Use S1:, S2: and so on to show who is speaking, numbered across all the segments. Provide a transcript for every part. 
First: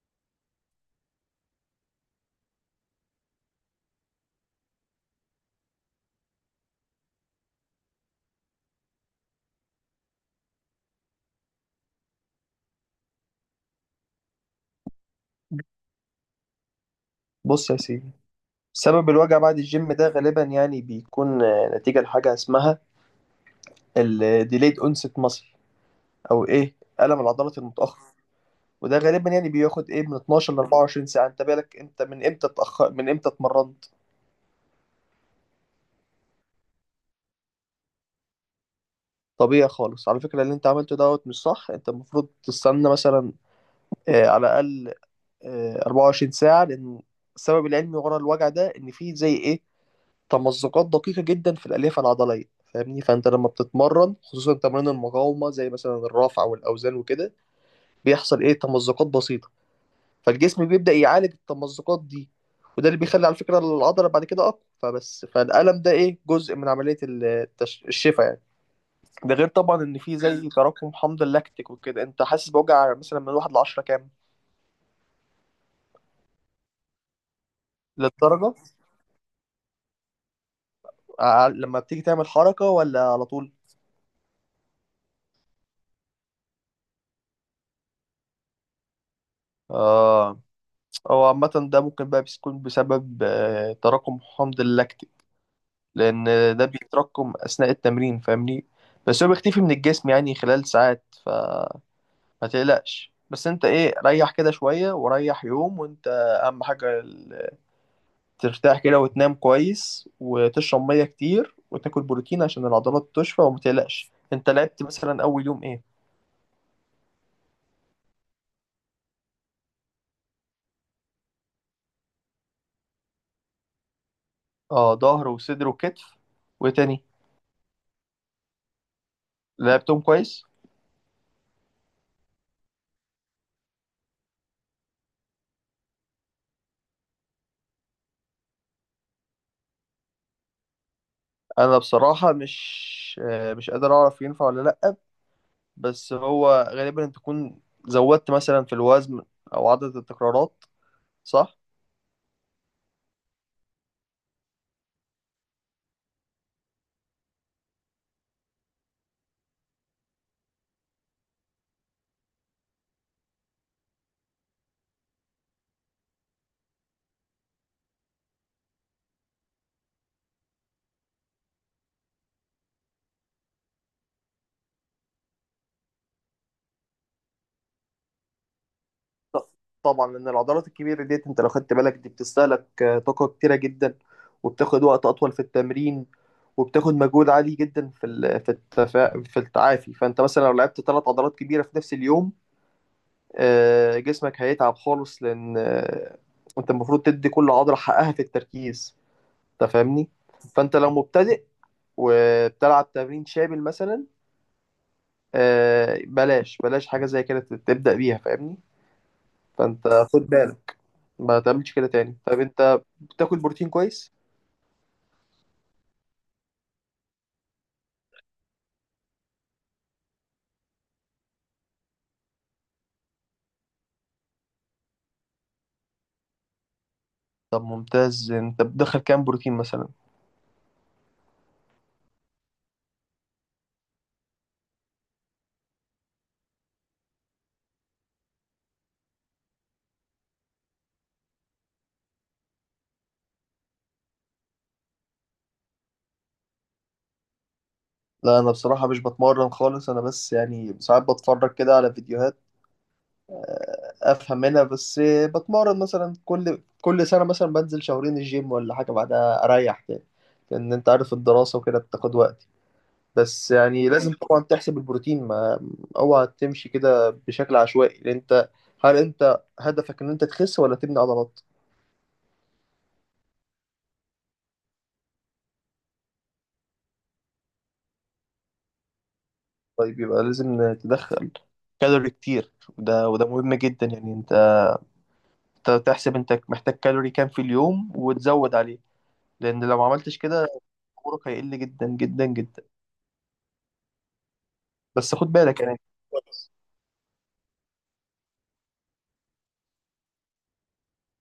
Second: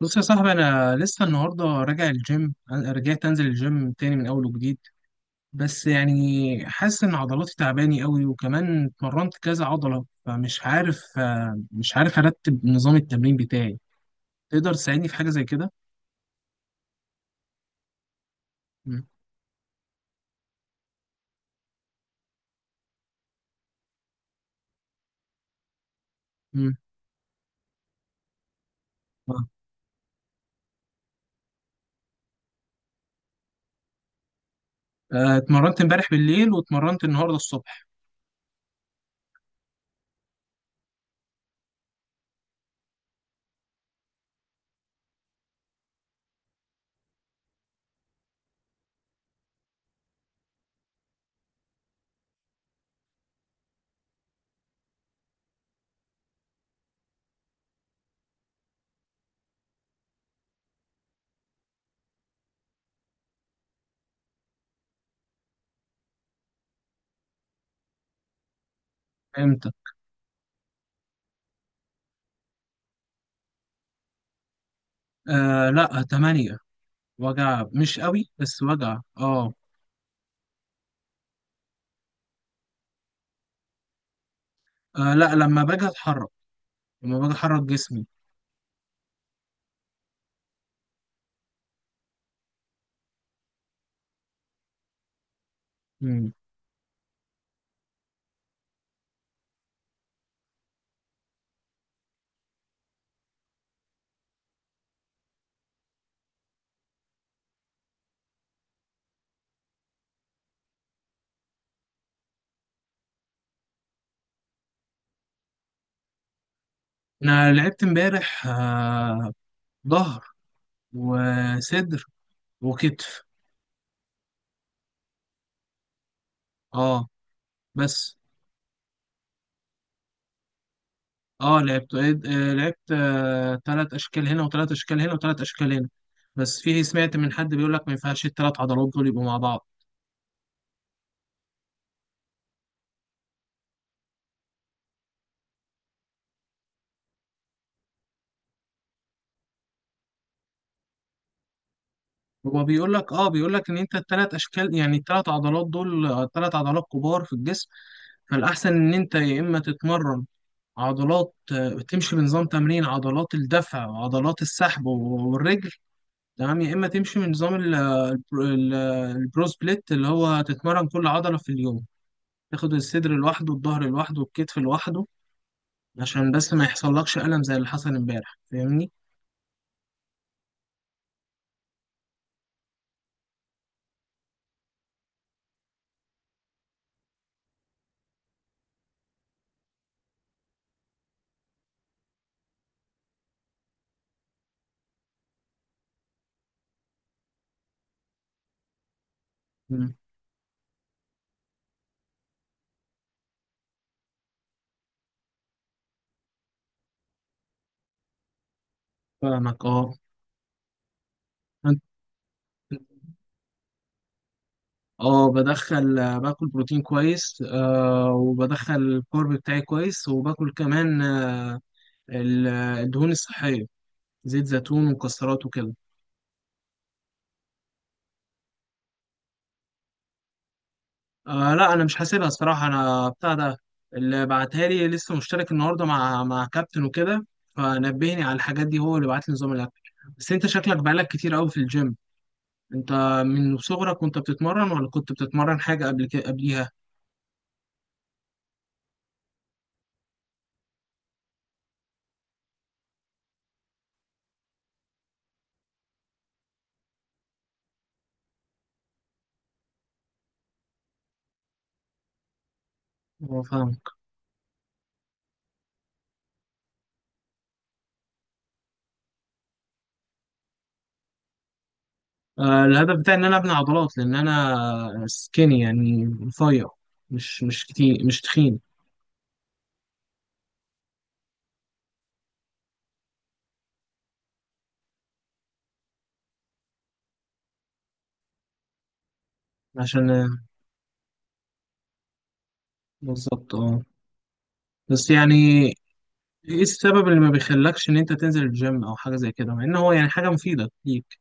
S1: بص يا صاحبي، انا لسه النهارده راجع الجيم، رجعت انزل الجيم تاني من اول وجديد. بس يعني حاسس ان عضلاتي تعباني قوي وكمان اتمرنت كذا عضله، فمش عارف آه، مش عارف ارتب نظام التمرين بتاعي. تقدر تساعدني في حاجه زي كده؟
S2: بص يا سيدي،
S1: مم.
S2: سبب الوجع بعد الجيم ده غالبا يعني بيكون نتيجة لحاجة اسمها ال delayed onset muscle أو إيه،
S1: مم.
S2: ألم العضلات المتأخر. وده غالبا
S1: آه.
S2: يعني بياخد إيه من 12 ل 24 ساعة. أنت بالك من إمتى اتمرنت؟
S1: اتمرنت امبارح بالليل واتمرنت النهارده الصبح.
S2: طبيعي خالص على فكرة، اللي أنت عملته دوت مش صح. أنت المفروض تستنى مثلا على الأقل 24 ساعة، لأن السبب العلمي ورا الوجع ده إن فيه زي إيه، تمزقات دقيقة جدا في الألياف العضلية. فاهمني؟ فأنت لما بتتمرن، خصوصا تمارين المقاومة زي مثلا الرفع والأوزان وكده، بيحصل إيه، تمزقات بسيطة، فالجسم بيبدأ يعالج التمزقات دي، وده اللي بيخلي على فكرة العضلة بعد كده أقوى. فبس فالألم ده إيه، جزء من عملية الشفاء يعني. ده غير
S1: امتى؟
S2: طبعا إن في زي تراكم حمض اللاكتيك وكده. أنت حاسس بوجع مثلا من واحد لعشرة كام؟
S1: آه لا، 8. وجع مش قوي
S2: للدرجة
S1: بس وجع
S2: لما بتيجي تعمل حركة، ولا على طول؟
S1: آه، لا، لما باجي احرك جسمي.
S2: اه، هو عامة ده ممكن بقى بيكون بسبب تراكم حمض اللاكتيك، لأن
S1: مم.
S2: ده بيتراكم أثناء التمرين. فاهمني؟ بس هو بيختفي من الجسم يعني خلال ساعات، فما تقلقش. بس انت ايه، ريح كده شوية وريح يوم، وانت أهم حاجة ترتاح كده وتنام كويس وتشرب مية كتير وتاكل بروتين عشان العضلات تشفى. وما تقلقش. انت لعبت مثلا أول يوم ايه؟
S1: انا لعبت امبارح، ظهر وصدر وكتف.
S2: اه، ظهر وصدر وكتف، وإيه تاني؟
S1: اه، بس
S2: لعبتهم كويس؟
S1: اه لعبت آه لعبت تلات اشكال هنا وتلات اشكال هنا وتلات اشكال هنا. بس فيه، سمعت من حد بيقول لك ما ينفعش التلات عضلات دول يبقوا مع بعض.
S2: انا بصراحة مش قادر اعرف ينفع ولا لأ، بس هو غالبا انت تكون زودت مثلا في الوزن او عدد التكرارات، صح؟
S1: هو بيقول لك ان انت التلات اشكال، يعني التلات عضلات دول تلات عضلات كبار في الجسم. فالاحسن ان انت يا اما تتمرن عضلات، تمشي بنظام تمرين عضلات الدفع وعضلات السحب والرجل، تمام؟ يا اما تمشي من نظام البرو البرو سبليت، اللي هو تتمرن كل عضله في اليوم، تاخد الصدر لوحده والظهر لوحده والكتف لوحده، عشان بس ما يحصلكش الم زي اللي حصل امبارح، فاهمني؟
S2: ط- طبعا، لان العضلات الكبيرة ديت، انت لو خدت بالك، دي بتستهلك طاقة كتيرة جدا، وبتاخد وقت اطول في التمرين، وبتاخد مجهود عالي جدا في في في التعافي. فانت مثلا لو لعبت ثلاث عضلات كبيرة في نفس اليوم، جسمك هيتعب خالص، لان انت المفروض تدي كل عضلة حقها في التركيز، انت
S1: مم.
S2: فاهمني؟ فانت لو مبتدئ وبتلعب تمرين شامل مثلا، بلاش بلاش حاجه زي كده تبدا بيها، فاهمني؟
S1: فاهمك
S2: فانت
S1: اه.
S2: خد بالك ما تعملش
S1: أنت-
S2: كده تاني. طب انت بتاكل بروتين كويس؟
S1: اه بدخل، باكل بروتين كويس، وبدخل الكارب بتاعي كويس، وباكل كمان الدهون الصحيه، زيت زيتون ومكسرات وكده.
S2: طب ممتاز، انت بتدخل كام بروتين مثلا؟
S1: آه لا، انا مش حاسبها الصراحه، انا بتاع ده اللي بعتها لي، لسه مشترك النهارده مع كابتن وكده، فنبهني على الحاجات دي، هو اللي بعت لي نظام الاكل. بس انت شكلك بقالك كتير قوي في الجيم، انت من صغرك وانت بتتمرن ولا كنت بتتمرن حاجه قبل كده قبليها؟
S2: لا، انا بصراحه مش بتمرن خالص. انا بس يعني ساعات بتفرج كده على فيديوهات، افهم منها. بس بتمرن مثلا كل سنه مثلا، بنزل شهرين الجيم ولا حاجه، بعدها اريح كده، لان انت عارف الدراسه وكده بتاخد وقت.
S1: اه
S2: بس
S1: فاهم.
S2: يعني لازم ماشي طبعا تحسب البروتين، ما اوعى تمشي كده بشكل عشوائي، لان انت، هل انت هدفك ان انت تخس ولا تبني عضلات؟
S1: الهدف بتاعي ان انا ابني عضلات، لان انا سكيني يعني رفيع، مش كتير، مش تخين.
S2: طيب يبقى لازم تدخل كالوري كتير، وده مهم جدا يعني. انت تحسب انت محتاج كالوري كام في اليوم وتزود عليه، لان لو ما
S1: عشان.
S2: عملتش كده عمرك هيقل جدا جدا جدا.
S1: بالظبط اه. بس
S2: بس خد
S1: يعني،
S2: بالك يعني.
S1: ايه السبب اللي ما بيخلكش ان انت تنزل الجيم او حاجه زي كده، مع ان هو يعني حاجه مفيده ليك؟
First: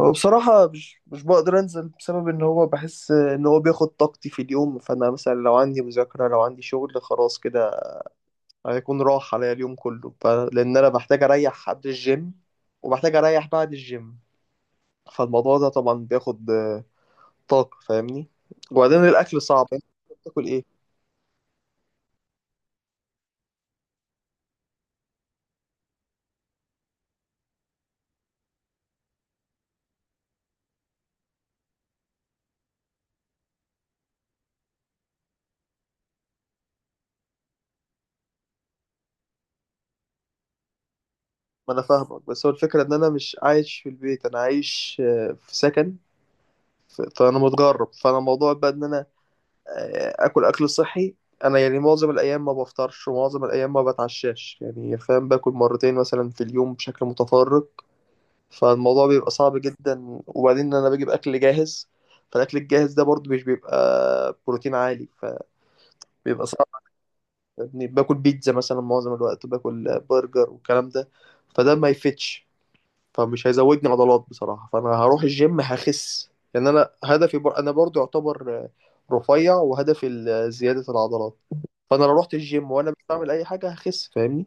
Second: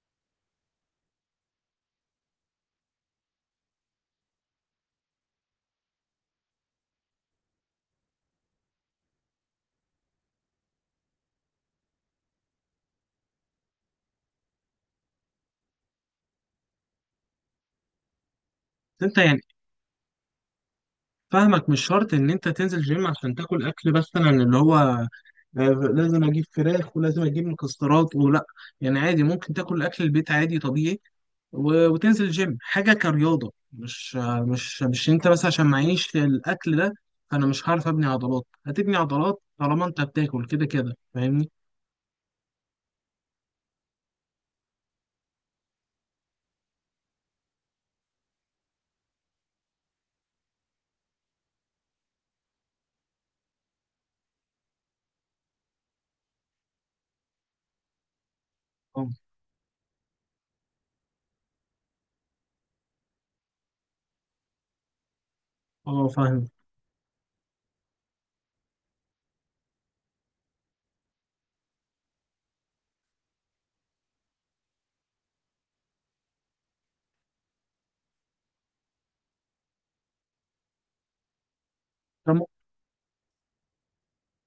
S2: هو بصراحة مش بقدر أنزل بسبب إن هو بحس إن هو بياخد طاقتي في اليوم. فأنا مثلا لو عندي مذاكرة، لو عندي شغل، خلاص كده هيكون راح عليا اليوم كله. لان انا بحتاج اريح قبل الجيم، وبحتاج اريح بعد الجيم، فالموضوع ده طبعا بياخد طاقة، فاهمني؟
S1: بس
S2: وبعدين
S1: انت يعني،
S2: الاكل صعب يعني. أنت بتاكل ايه؟
S1: فاهمك، مش شرط ان انت تنزل جيم عشان تاكل اكل، مثلا اللي هو لازم اجيب فراخ ولازم اجيب مكسرات ولا. يعني عادي، ممكن تاكل اكل البيت عادي طبيعي وتنزل جيم حاجه كرياضه، مش آه، مش مش انت بس عشان معيش الاكل ده فانا مش هعرف ابني عضلات. هتبني عضلات طالما انت بتاكل كده كده، فاهمني؟
S2: ما انا فاهمك، بس هو الفكرة ان انا مش عايش في البيت، انا عايش في سكن. فانا متغرب، فانا موضوع بقى ان انا اكل صحي. انا يعني معظم الايام ما بفطرش ومعظم الايام ما بتعشاش يعني، فاهم؟ باكل مرتين مثلا في اليوم بشكل متفرق، فالموضوع
S1: اه،
S2: بيبقى صعب جدا. وبعدين انا بجيب اكل جاهز، فالاكل الجاهز ده برضو مش بيبقى بروتين عالي،
S1: اه
S2: فبيبقى
S1: فاهم.
S2: صعب. يعني باكل بيتزا مثلا معظم الوقت، باكل برجر والكلام ده، فده ما يفتش، فمش هيزودني عضلات بصراحة. فانا هروح الجيم هخس، لان انا انا برضو يعتبر رفيع، وهدفي زيادة العضلات. فانا لو رحت الجيم وانا مش بعمل اي حاجة هخس، فاهمني؟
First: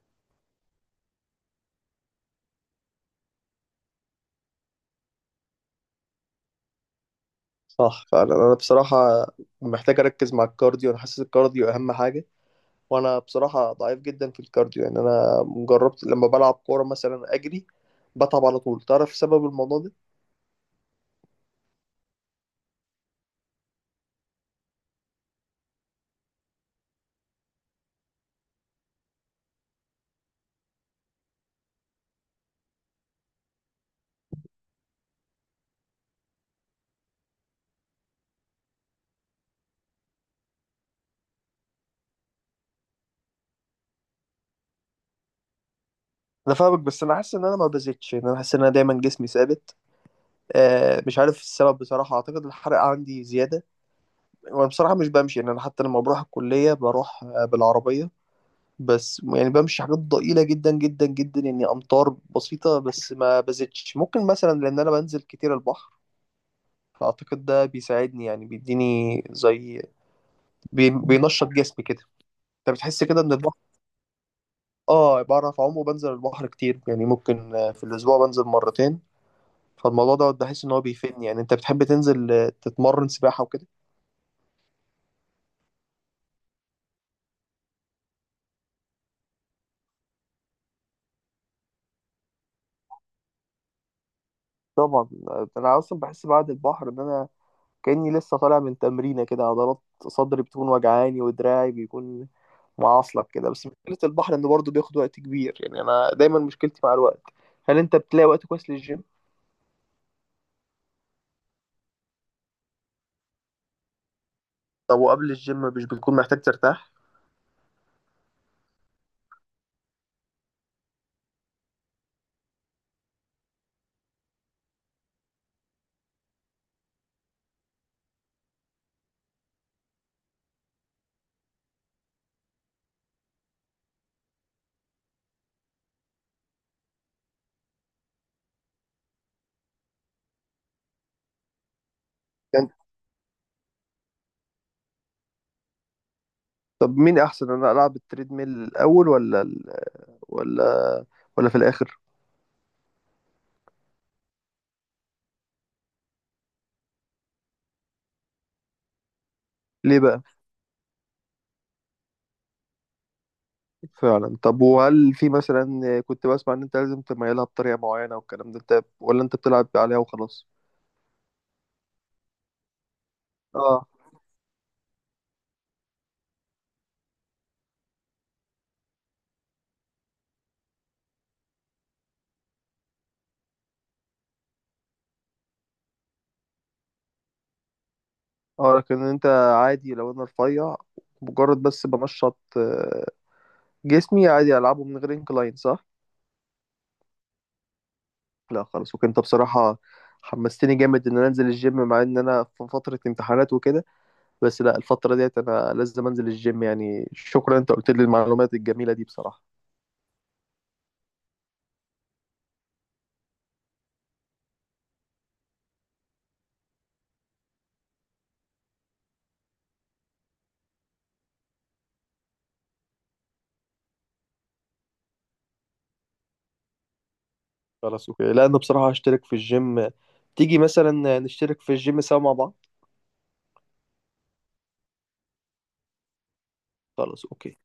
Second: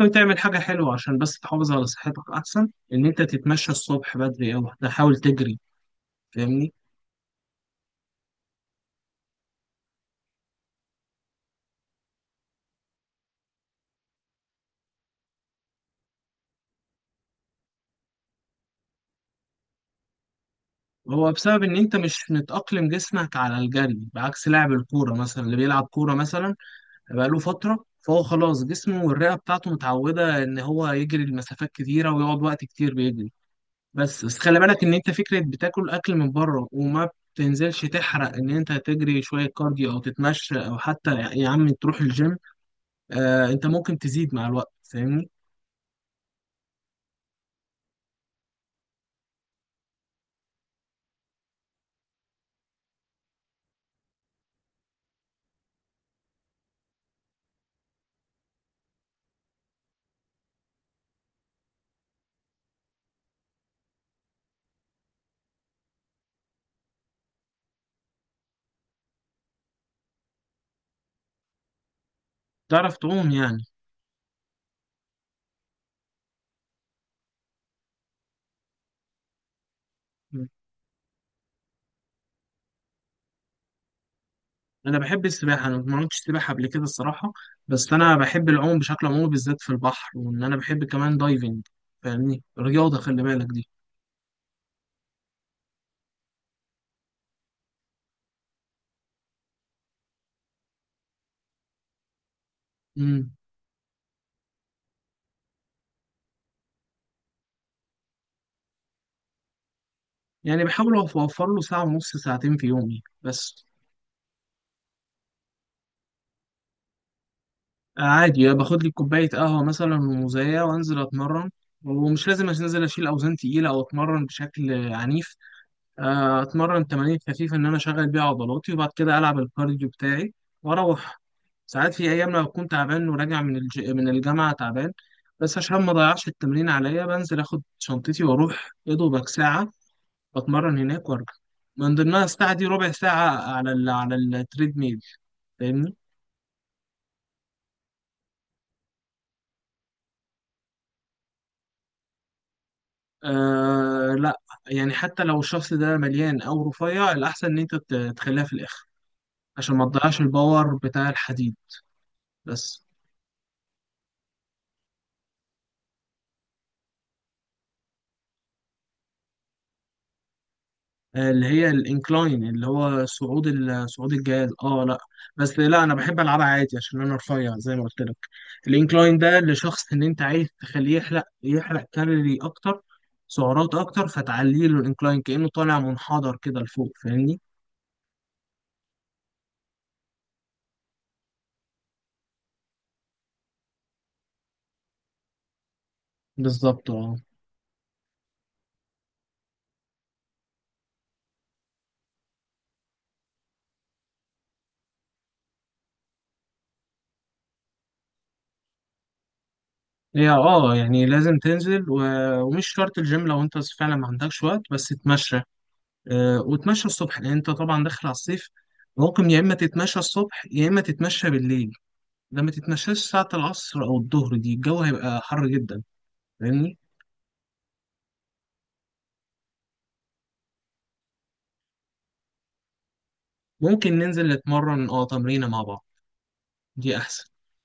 S1: ممكن تعمل حاجة حلوة عشان بس تحافظ على صحتك، أحسن إن أنت تتمشى الصبح بدري أو تحاول تجري، فاهمني؟
S2: صح، فانا بصراحة محتاج اركز مع الكارديو. انا حاسس الكارديو اهم حاجة. وانا بصراحه ضعيف جدا في الكارديو، يعني انا جربت لما بلعب كوره مثلا اجري، بتعب على طول. تعرف سبب الموضوع ده؟
S1: هو بسبب إن أنت مش متأقلم جسمك على الجري، بعكس لاعب الكورة مثلا، اللي بيلعب كورة مثلا بقاله فترة، فهو خلاص جسمه والرئة بتاعته متعودة إن هو يجري لمسافات كتيرة ويقعد وقت كتير بيجري. بس بس خلي بالك إن أنت، فكرة بتاكل أكل من بره وما بتنزلش تحرق، إن أنت تجري شوية كارديو أو تتمشى أو حتى يا عم تروح الجيم، آه أنت ممكن تزيد مع الوقت، فاهمني؟
S2: انا فاهمك، بس انا حاسس ان انا ما بزيدش، يعني انا حاسس ان انا دايما جسمي ثابت، آه، مش عارف السبب بصراحه. اعتقد الحرق عندي زياده. وانا بصراحه مش بمشي، يعني انا حتى لما بروح الكليه بروح بالعربيه، بس يعني بمشي حاجات ضئيله جدا جدا جدا يعني، امتار بسيطه بس، ما بزيدش. ممكن مثلا لان انا بنزل كتير البحر، فاعتقد ده بيساعدني، يعني بيديني زي، بينشط جسمي كده. انت
S1: تعرف
S2: بتحس كده
S1: تعوم
S2: ان البحر؟
S1: يعني؟
S2: اه، بعرف اعوم وبنزل البحر كتير، يعني ممكن في الاسبوع بنزل مرتين، فالموضوع ده
S1: مم.
S2: بحس ان هو بيفيدني. يعني انت بتحب تنزل تتمرن سباحة وكده؟
S1: انا بحب السباحه، انا ما عملتش سباحه قبل كده الصراحه، بس انا بحب العوم بشكل عمومي، بالذات في البحر، وان انا بحب كمان دايفنج، فاهمني؟ رياضه خلي بالك دي.
S2: طبعا. انا اصلا بحس بعد البحر ان انا كاني لسه طالع من تمرينه كده. عضلات صدري بتكون وجعاني ودراعي بيكون معصلك
S1: امم.
S2: كده، بس مشكله البحر انه برضه بياخد وقت كبير، يعني انا دايما مشكلتي مع الوقت. هل انت بتلاقي وقت كويس للجيم؟
S1: يعني بحاول اوفر له ساعه ونص، ساعتين في يومي بس.
S2: طب وقبل الجيم مش بتكون محتاج ترتاح؟
S1: عادي، باخد لي كوبايه قهوه مثلا وموزايه وانزل اتمرن، ومش لازم انزل اشيل اوزان تقيله او اتمرن بشكل عنيف، اتمرن تمارين خفيفه ان انا اشغل بيها عضلاتي، وبعد كده العب الكارديو بتاعي واروح. ساعات في ايام لو كنت تعبان وراجع من الجامعه تعبان، بس عشان ما اضيعش التمرين عليا، بنزل اخد شنطتي واروح يا دوبك ساعه، بتمرن هناك وارجع، من ضمنها الساعه دي
S2: يعني
S1: ربع ساعه على التريد ميل، فاهمني؟
S2: طب مين احسن، انا العب التريدميل الاول، ولا ال... ولا ولا في الاخر؟
S1: آه لا، يعني حتى لو الشخص ده مليان او رفيع، الاحسن ان انت تخليها في الاخر عشان ما
S2: ليه
S1: تضيعش
S2: بقى؟
S1: الباور بتاع الحديد. بس،
S2: فعلا. طب وهل في مثلا، كنت بسمع ان انت لازم تميلها بطريقه معينه والكلام ده، انت ولا انت بتلعب عليها وخلاص؟
S1: اللي هي الانكلاين، اللي هو صعود
S2: اه.
S1: صعود الجهاز. اه لا، بس لا انا بحب العبها عادي عشان انا رفيع زي ما قلت لك. الانكلاين ده لشخص ان انت عايز تخليه يحرق، يحرق كالوري اكتر، سعرات اكتر، فتعلي له الانكلاين كانه طالع منحدر كده لفوق، فاهمني؟
S2: اه لكن انت، عادي لو انا رفيع مجرد بس بنشط جسمي، عادي العبه من غير انكلاين، صح؟
S1: بالظبط اه.
S2: لا خلاص. وكنت بصراحه حمستني جامد ان انا انزل الجيم، مع ان انا في فتره امتحانات وكده، بس لا، الفتره ديت انا لازم انزل الجيم يعني. شكرا، انت قلت لي المعلومات الجميله دي بصراحه.
S1: هي اه، يعني لازم تنزل ومش شرط الجيم، لو انت فعلا ما عندكش وقت بس تتمشى، وتمشى الصبح لان انت طبعا داخل على الصيف. ممكن يا اما تتمشى الصبح يا اما تتمشى بالليل. ده ما تتنساش، ساعة العصر أو الظهر دي الجو هيبقى حر جدا، فاهمني؟
S2: خلاص اوكي. لا انا بصراحة هشترك في الجيم. تيجي مثلا نشترك في الجيم سوا مع بعض؟
S1: ممكن ننزل نتمرن تمرينة مع بعض، دي
S2: خلاص
S1: أحسن.
S2: اوكي.